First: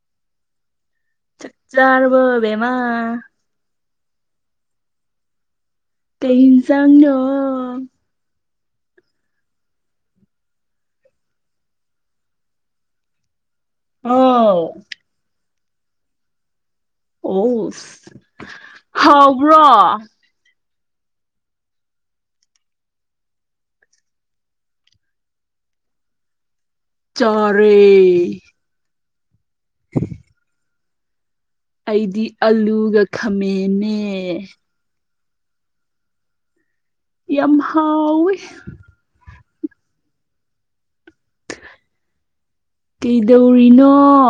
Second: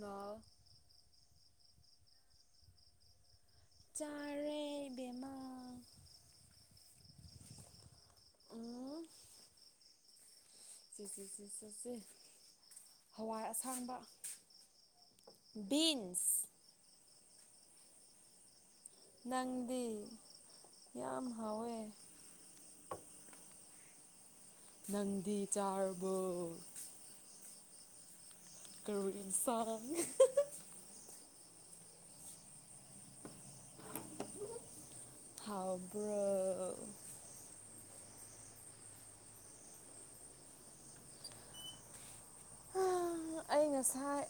Hello ꯆꯥꯛ ꯆꯥꯔꯕꯣ ꯕꯦꯝꯃ ꯆꯥꯔꯦ ꯕꯦꯝꯃ ꯀꯩ ꯏꯟꯖꯥꯡꯅꯣ ꯎꯝ ꯆꯦ ꯆꯦ ꯆꯦ ꯆꯦ ꯆꯦ ꯍꯋꯥꯏ ꯑꯁꯥꯡꯕ ꯑꯥꯎ ꯕꯤꯟꯁ ꯑꯣ ꯅꯪꯗꯤ ꯍꯥꯎꯕ꯭ꯔꯣ ꯌꯥꯝ ꯍꯥꯎꯋꯦ ꯅꯪꯗꯤ ꯆꯥꯔꯕꯣ ꯆꯥꯔꯦ ꯀꯔꯤ ꯏꯟꯁꯥꯡ ꯑꯩꯗꯤ ꯑꯂꯨꯒ ꯈꯥꯝꯃꯦꯟꯅꯦ ꯍꯥꯎꯕ꯭ꯔꯣ ꯌꯥꯝ ꯍꯥꯎꯋꯤ ꯑꯩ ꯀꯩꯗꯧꯔꯤꯅꯣ ꯉꯁꯥꯏ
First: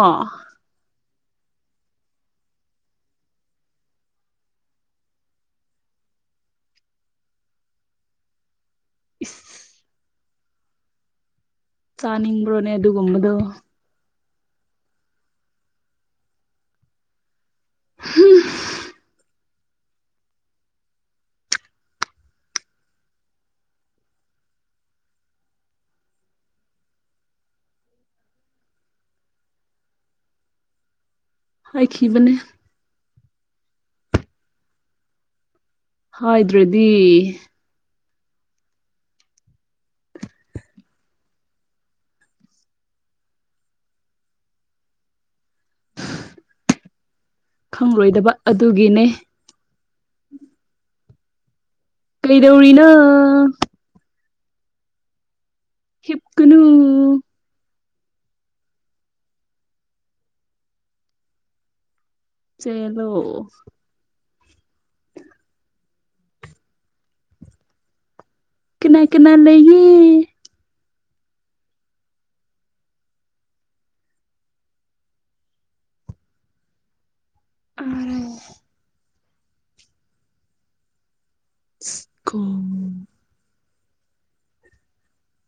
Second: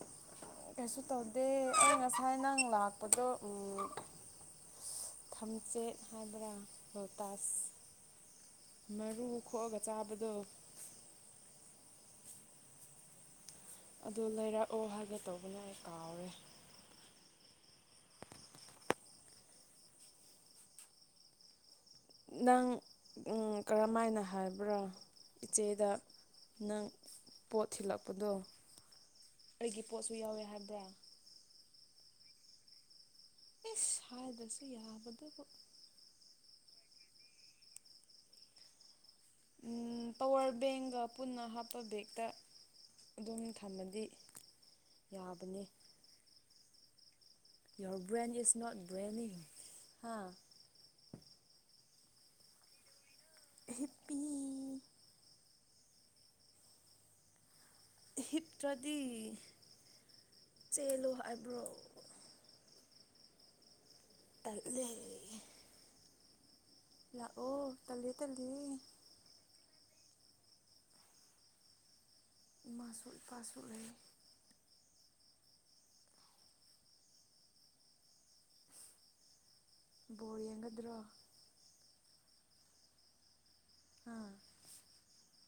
ꯀꯩꯁꯨ ꯇꯧꯗꯦ ꯑꯩ ꯉꯁꯥꯏ ꯅꯪ ꯂꯥꯛꯄꯗꯣ ꯎꯪ ꯊꯝꯆꯦꯠ ꯍꯥꯏꯕ꯭ꯔꯥ ꯂꯣꯇꯥꯁ ꯃꯔꯨ ꯏꯁ ꯈꯣꯛꯑꯒ ꯆꯥꯕꯗꯣ ꯆꯥꯅꯤꯡꯕ꯭ꯔꯣꯅꯦ ꯑꯗꯨꯒꯨꯝꯕꯗꯣ ꯑꯗꯨ ꯂꯩꯔꯛꯑꯣ ꯍꯥꯏꯒꯦ ꯇꯧꯕꯅꯦ ꯑꯩ ꯀꯥꯎꯔꯦ ꯍꯨꯝ ꯅꯪ ꯎꯝ ꯀꯔꯝ ꯃꯥꯏꯅ ꯍꯥꯏꯕ꯭ꯔꯥ ꯏꯆꯦꯗ ꯅꯪ ꯄꯣꯠ ꯊꯤꯜꯂꯛꯄꯗꯣ ꯑꯩꯒꯤ ꯄꯣꯠꯁꯨ ꯌꯥꯎꯋꯦ ꯍꯥꯏꯕ꯭ꯔꯥ ꯍꯥꯏꯈꯤꯕꯅꯦ ꯏꯁ ꯍꯥꯏꯗ꯭ꯔꯁꯨ ꯌꯕꯗꯨꯕꯨ ꯍꯥꯏꯗ꯭ꯔꯗꯤ ꯎꯝ ꯄꯋꯥꯔ ꯕꯦꯡꯒ ꯄꯨꯟꯅ ꯍꯥꯞꯄ ꯕꯦꯛꯇ ꯑꯗꯨꯝ ꯊꯝꯃꯗꯤ ꯌꯥꯕꯅꯤ ꯌꯣꯔ ꯈꯪꯂꯣꯏꯗꯕ ꯕ꯭ꯔꯦꯟ ꯏꯁ ꯅꯣꯠ ꯑꯗꯨꯒꯤꯅꯦ ꯕ꯭ꯔꯦꯟꯅꯤꯡ ꯍꯥꯥ ꯀꯩꯗꯧꯔꯤꯅꯣ ꯍꯤꯞꯄꯤ ꯍꯤꯞꯀꯅꯨ ꯍꯤꯞꯇ꯭ꯔꯗꯤ ꯆꯦꯜꯂꯨ ꯍꯥꯏꯕ꯭ꯔꯣ ꯆꯦꯜꯂꯣ ꯇꯜꯂꯦ ꯂꯥꯛꯑꯣ ꯇꯜꯂꯦ ꯇꯜꯂꯤ ꯀꯅꯥ ꯀꯅꯥ ꯂꯩꯌꯦ ꯏꯃꯥꯁꯨ ꯏꯄꯥꯁꯨ ꯂꯩ [unintelligible] ꯕꯣꯜ ꯌꯦꯡꯒꯗ꯭ꯔꯣ ꯑꯁ [unintelligible] ꯍꯥꯥ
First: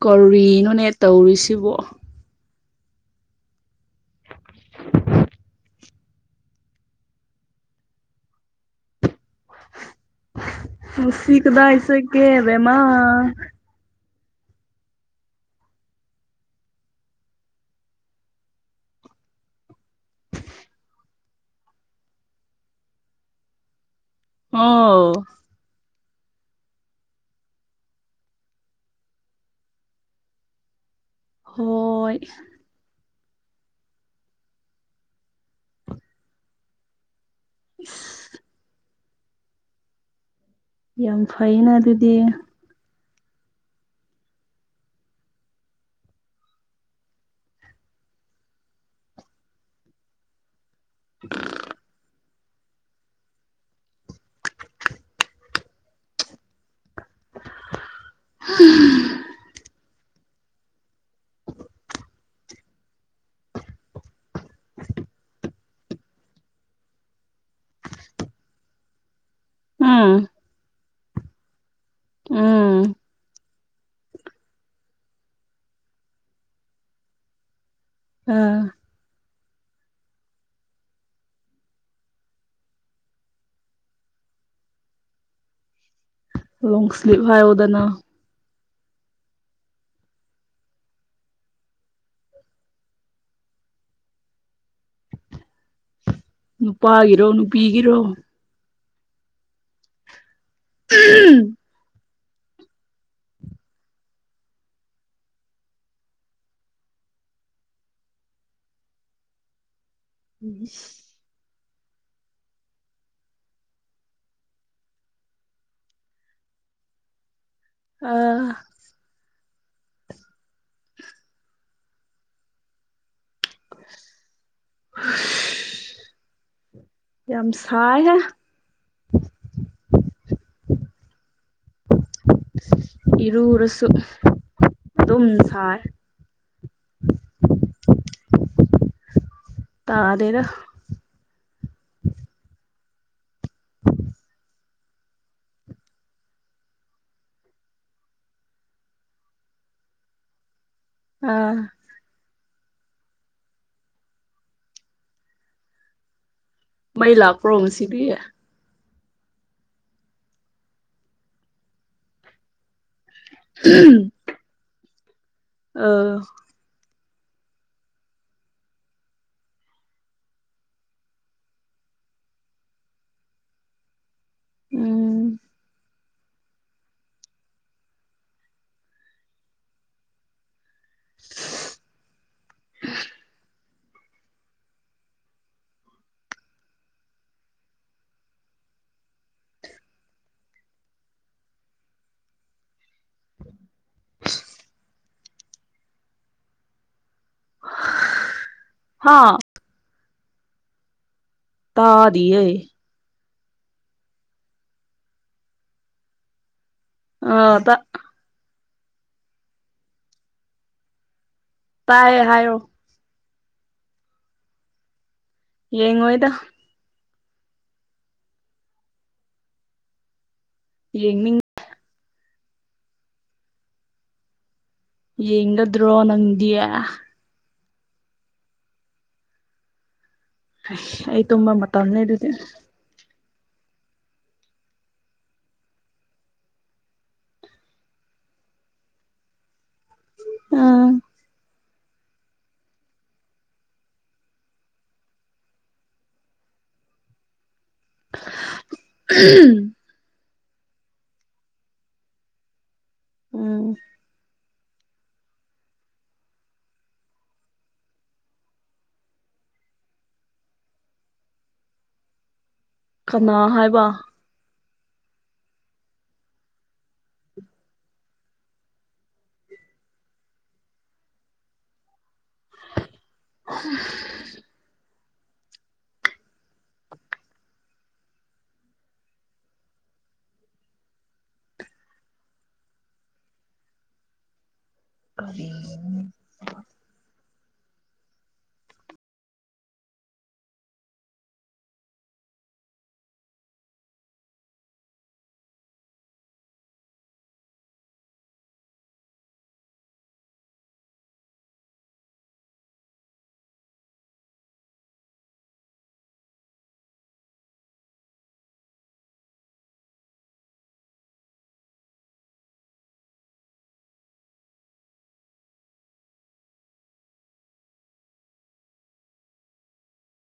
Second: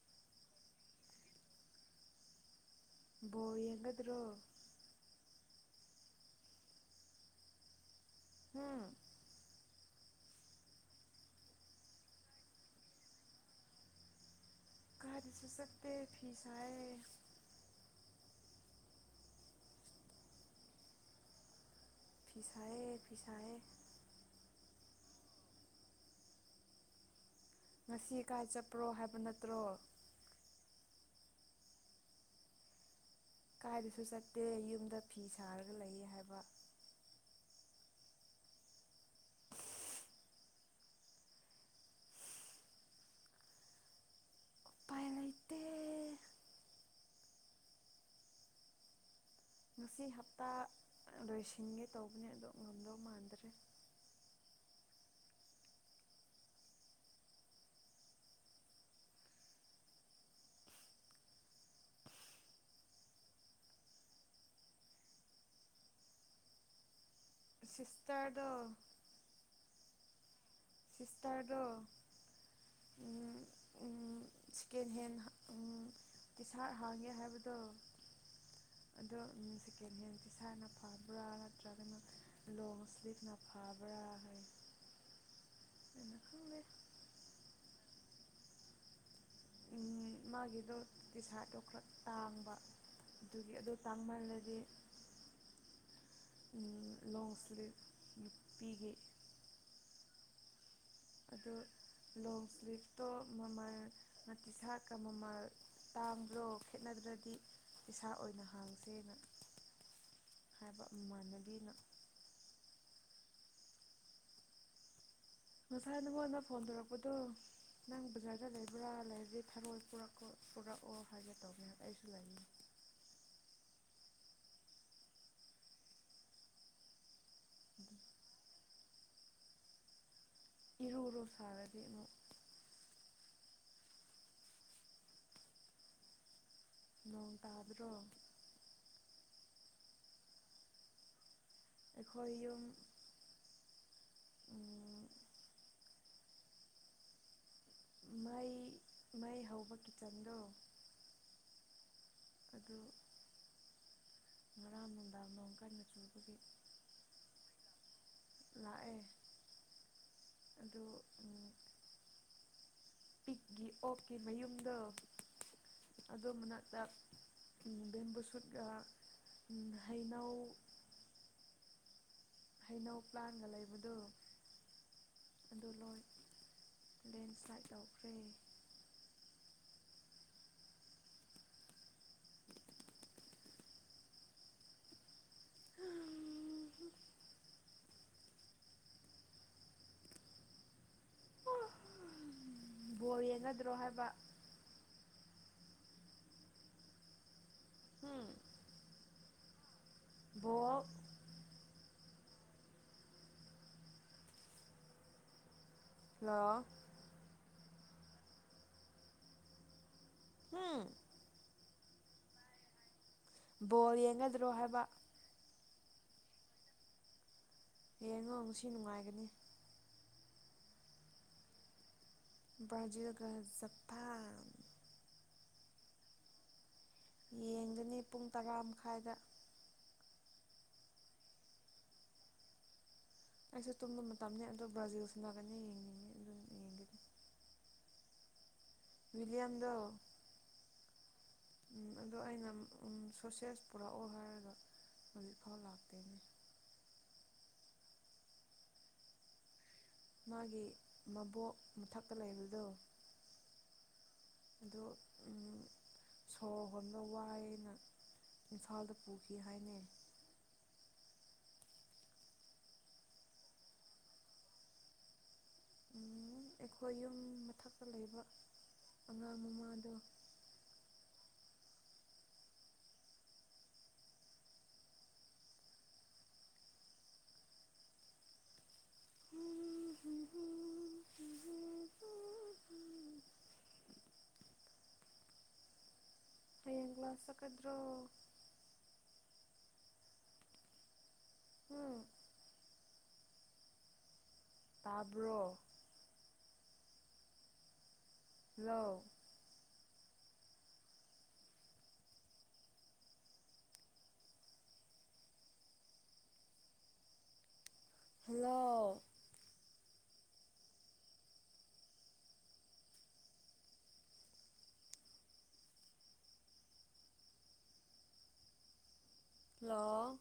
ꯀꯔꯤꯅꯣꯅꯦ ꯇꯧꯔꯤꯁꯤꯕꯣ ꯕꯣꯜ ꯌꯦꯡꯒꯗ꯭ꯔꯣ ꯎꯝ ꯉꯁꯤ ꯀꯗꯥꯏ ꯆꯠꯀꯦ ꯕꯦꯃ ꯀꯥꯏꯗꯁꯨ ꯆꯠꯇꯦ ꯐꯤ ꯁꯥꯏꯌꯦ [unintelligible] ꯐꯤꯁꯥꯏꯌꯦ ꯐꯤꯁꯥꯏꯌꯦ ꯑꯣ ꯉꯁꯤ ꯀꯥꯏ ꯆꯠꯄ꯭ꯔꯣ ꯍꯥꯏꯕ ꯅꯠꯇ꯭ꯔꯣ ꯍꯣꯏ ꯀꯥꯏꯗꯁꯨ ꯆꯠꯇꯦ ꯌꯨꯝꯗ ꯐꯤ ꯁꯥꯔꯒ ꯂꯩꯌꯦ ꯍꯥꯏꯕ [unintelligible] ꯌꯥꯝ ꯐꯩꯩꯅ ꯑꯗꯨꯗꯤ ꯎꯄꯥꯏ ꯂꯩꯇꯦ ꯉꯁꯤ ꯍꯞꯇꯥ ꯂꯣꯏꯁꯤꯟꯒꯦ ꯇꯧꯕꯅꯦ ꯑꯗꯣ ꯉꯝꯗꯧ ꯃꯥꯟꯗ꯭ꯔꯦ ꯍꯝ ꯁꯤꯁꯇꯔꯗꯣ ꯎꯝ ꯁꯤꯁꯇꯔꯗꯣ ꯎꯝ ꯎꯝ ꯎꯝ ꯁꯦꯀꯦꯟ ꯍꯦꯟ ꯎꯝ ꯇꯤꯁꯥꯔꯠ ꯍꯥꯡꯉꯦ ꯍꯥꯏꯕꯗꯣ ꯑꯥ ꯑꯗꯣ ꯎꯝ ꯁꯦꯀꯦꯟꯍꯦꯟ ꯇꯤꯁꯥꯠꯅ ꯐꯕ꯭ꯔꯥ ꯅꯠꯇ꯭ꯔꯒꯅ ꯂꯣꯡ ꯏꯁ꯭ꯂꯤꯞꯅ ꯐꯥꯕ꯭ꯔ ꯍꯥꯏ ꯑꯩꯅ ꯈꯪꯗꯦ ꯀ꯭ꯂꯤꯞ ꯍꯥꯌꯣꯗꯅ ꯎꯝ ꯃꯥꯒꯤꯗꯣ ꯇꯤꯁꯥꯔꯠꯇꯣ ꯈꯔ ꯇꯥꯡꯕ ꯑꯗꯨꯒꯤ ꯑꯗꯨ ꯇꯥꯡꯃꯜꯂꯗꯤ ꯅꯨꯄꯥꯒꯤꯔꯣ ꯅꯨꯄꯤꯒꯤꯔꯣ ꯄꯤꯒꯤ ꯑꯗꯨ ꯂꯣꯡ ꯁ꯭ꯂꯤꯞꯇꯣ ꯃꯃꯜ ꯇꯤꯁꯥꯛꯀ ꯃꯃꯜ ꯇꯥꯡꯕ꯭ꯔꯣ ꯈꯦꯠꯅꯗ꯭ꯔꯗꯤ ꯏꯁꯥ ꯑꯣꯏꯅ ꯍꯥꯡꯁꯦꯅ ꯍꯥꯏꯕ ꯃꯃꯥꯟꯅꯕꯤꯅ ꯉꯁꯥꯏ ꯅꯉꯣꯟꯗ ꯐꯣꯟ ꯇꯧꯔꯛꯄꯗꯣ ꯅꯪ ꯑ ꯕꯖꯥꯔꯗ ꯂꯩ ꯕ꯭ꯔꯥ ꯂꯩꯔꯗꯤ ꯊꯔꯣꯏ ꯄꯨꯔꯛꯑꯣ ꯄꯨꯔꯛꯑꯣ ꯍꯥꯏꯒꯦ ꯇꯧꯒꯦ ꯑꯩꯁꯨ ꯂꯩꯅꯤ ꯍꯁ ꯌꯥꯝ ꯁꯥꯢ ꯍꯦ ꯏꯔꯨꯔꯣ ꯁꯥꯔꯗꯤ ꯑꯃꯨꯛ ꯏꯔꯨꯔꯁꯨ ꯑꯗꯨꯝ ꯁꯥꯢ ꯅꯣꯡ ꯇꯕꯔꯣ ꯇꯥꯗꯦꯗ ꯑꯩꯈꯣꯏ ꯌꯨꯝ [unintelligible] ꯎꯝ ꯃꯩ ꯃꯩ ꯍꯧꯕ ꯀꯤꯠꯆꯟꯗꯣ ꯑꯥ ꯑꯗꯨ ꯉꯔꯥꯡꯅꯨꯡꯗꯥꯡ ꯅꯣꯡ ꯀꯟꯅ ꯆꯨꯕꯒꯤ ꯃꯩ ꯂꯥꯛꯄ꯭ꯔꯣ ꯉꯁꯤꯗꯤ꯫ ꯂꯥꯛꯑꯦ ꯑꯗꯨ ꯄꯤꯛꯀꯤ ꯑꯣꯛꯀꯤ ꯃꯌꯨꯝꯗꯣ ꯑꯗꯨ ꯃꯅꯥꯛꯇ꯫ ꯕꯦꯝꯕꯨ ꯁꯨꯠꯀꯥ ꯍꯩꯅꯧ ꯍꯩꯅꯧ ꯄ꯭ꯂꯥꯟꯒ ꯂꯩꯕꯗꯨ ꯎꯝ ꯑꯗꯨ ꯂꯣꯏ ꯂꯦꯟꯁ꯭ꯂꯥꯏꯠ ꯇꯧꯈ꯭ꯔꯦ꯫ [inaudible] ꯕꯣꯜ ꯌꯦꯡꯅꯗ꯭ꯔꯣ ꯍꯥꯏꯕ [unintelligible] ꯍꯝ ꯍꯥ ꯕꯣ ꯇꯥꯔꯤꯌꯦ ꯍꯜꯂꯣ ꯑꯇꯥ ꯍꯝ ꯇꯥꯏꯌꯦ ꯍꯥꯏꯌꯣ ꯕꯣꯜ ꯌꯦꯡꯒꯗ꯭ꯔꯣ ꯍꯥꯏꯕ ꯌꯦꯡꯑꯣꯏꯗ ꯌꯦꯡꯉꯣ ꯉꯁꯤ ꯅꯨꯡꯉꯥꯏꯒꯅꯤ꯫ ꯌꯦꯡꯅꯤꯡ ꯕ꯭ꯔꯥꯖꯤꯜꯒꯖꯞꯄꯥꯟ ꯌꯦꯡꯒꯗ꯭ꯔꯣ ꯅꯪꯗꯤ꯫ ꯌꯦꯡꯒꯅꯤ ꯄꯨꯡ ꯇꯔꯥ ꯃꯈꯥꯏꯗ꯫ ꯑꯩ ꯇꯨꯝꯕ ꯃꯇꯝꯅꯤ ꯑꯗꯨꯗꯤ꯫ ꯑꯩꯁꯨ ꯇꯨꯝꯕ ꯃꯇꯝꯅꯤ ꯑꯗꯣ ꯕ꯭ꯔꯥꯖꯤꯜ ꯁꯟꯅꯒꯅꯤ ꯌꯦꯡꯅꯤꯡꯉꯤ ꯑꯗꯨ ꯌꯦꯡꯒꯅꯤ꯫ ꯋꯤꯂꯤꯌꯥꯝꯗꯣ ꯑ ꯎꯝ ꯑꯗꯣ ꯑꯩꯅ ꯁꯣꯁꯦꯁ ꯄꯨꯔꯛꯑꯣ ꯍꯥꯏꯔꯒ ꯍꯧꯖꯤꯛꯐꯥꯎ ꯂꯥꯛꯇꯦꯅꯦ꯫ [unintelligible] ꯃꯥꯒꯤ ꯃꯕꯣꯛ ꯃꯊꯛꯇ ꯂꯩꯕꯗꯣ ꯎꯝ ꯑꯗꯣ ꯎꯝ ꯁꯣꯔ ꯍꯣꯟꯕ ꯋꯥꯏꯌꯦꯅ꯫ ꯏꯝꯐꯥꯜꯗ ꯄꯨꯈꯤ ꯍꯥꯏꯅꯦ꯫ ꯀꯅꯥ ꯍꯥꯏꯕ ꯑꯩꯈꯣꯏ ꯌꯨꯝ ꯃꯊꯛꯇ ꯂꯩꯕ ꯑꯉꯥꯡ ꯃꯃꯥꯗꯣ꯫ ꯍꯝ ꯀꯔꯤ ꯒꯂꯥꯁ ꯆꯠꯀꯗ꯭ꯔꯣ꯫ ꯎꯝ ꯇꯥꯕ꯭ꯔꯣ ꯍꯜꯂꯣ ꯍꯜꯂꯣ ꯍꯜꯂꯣ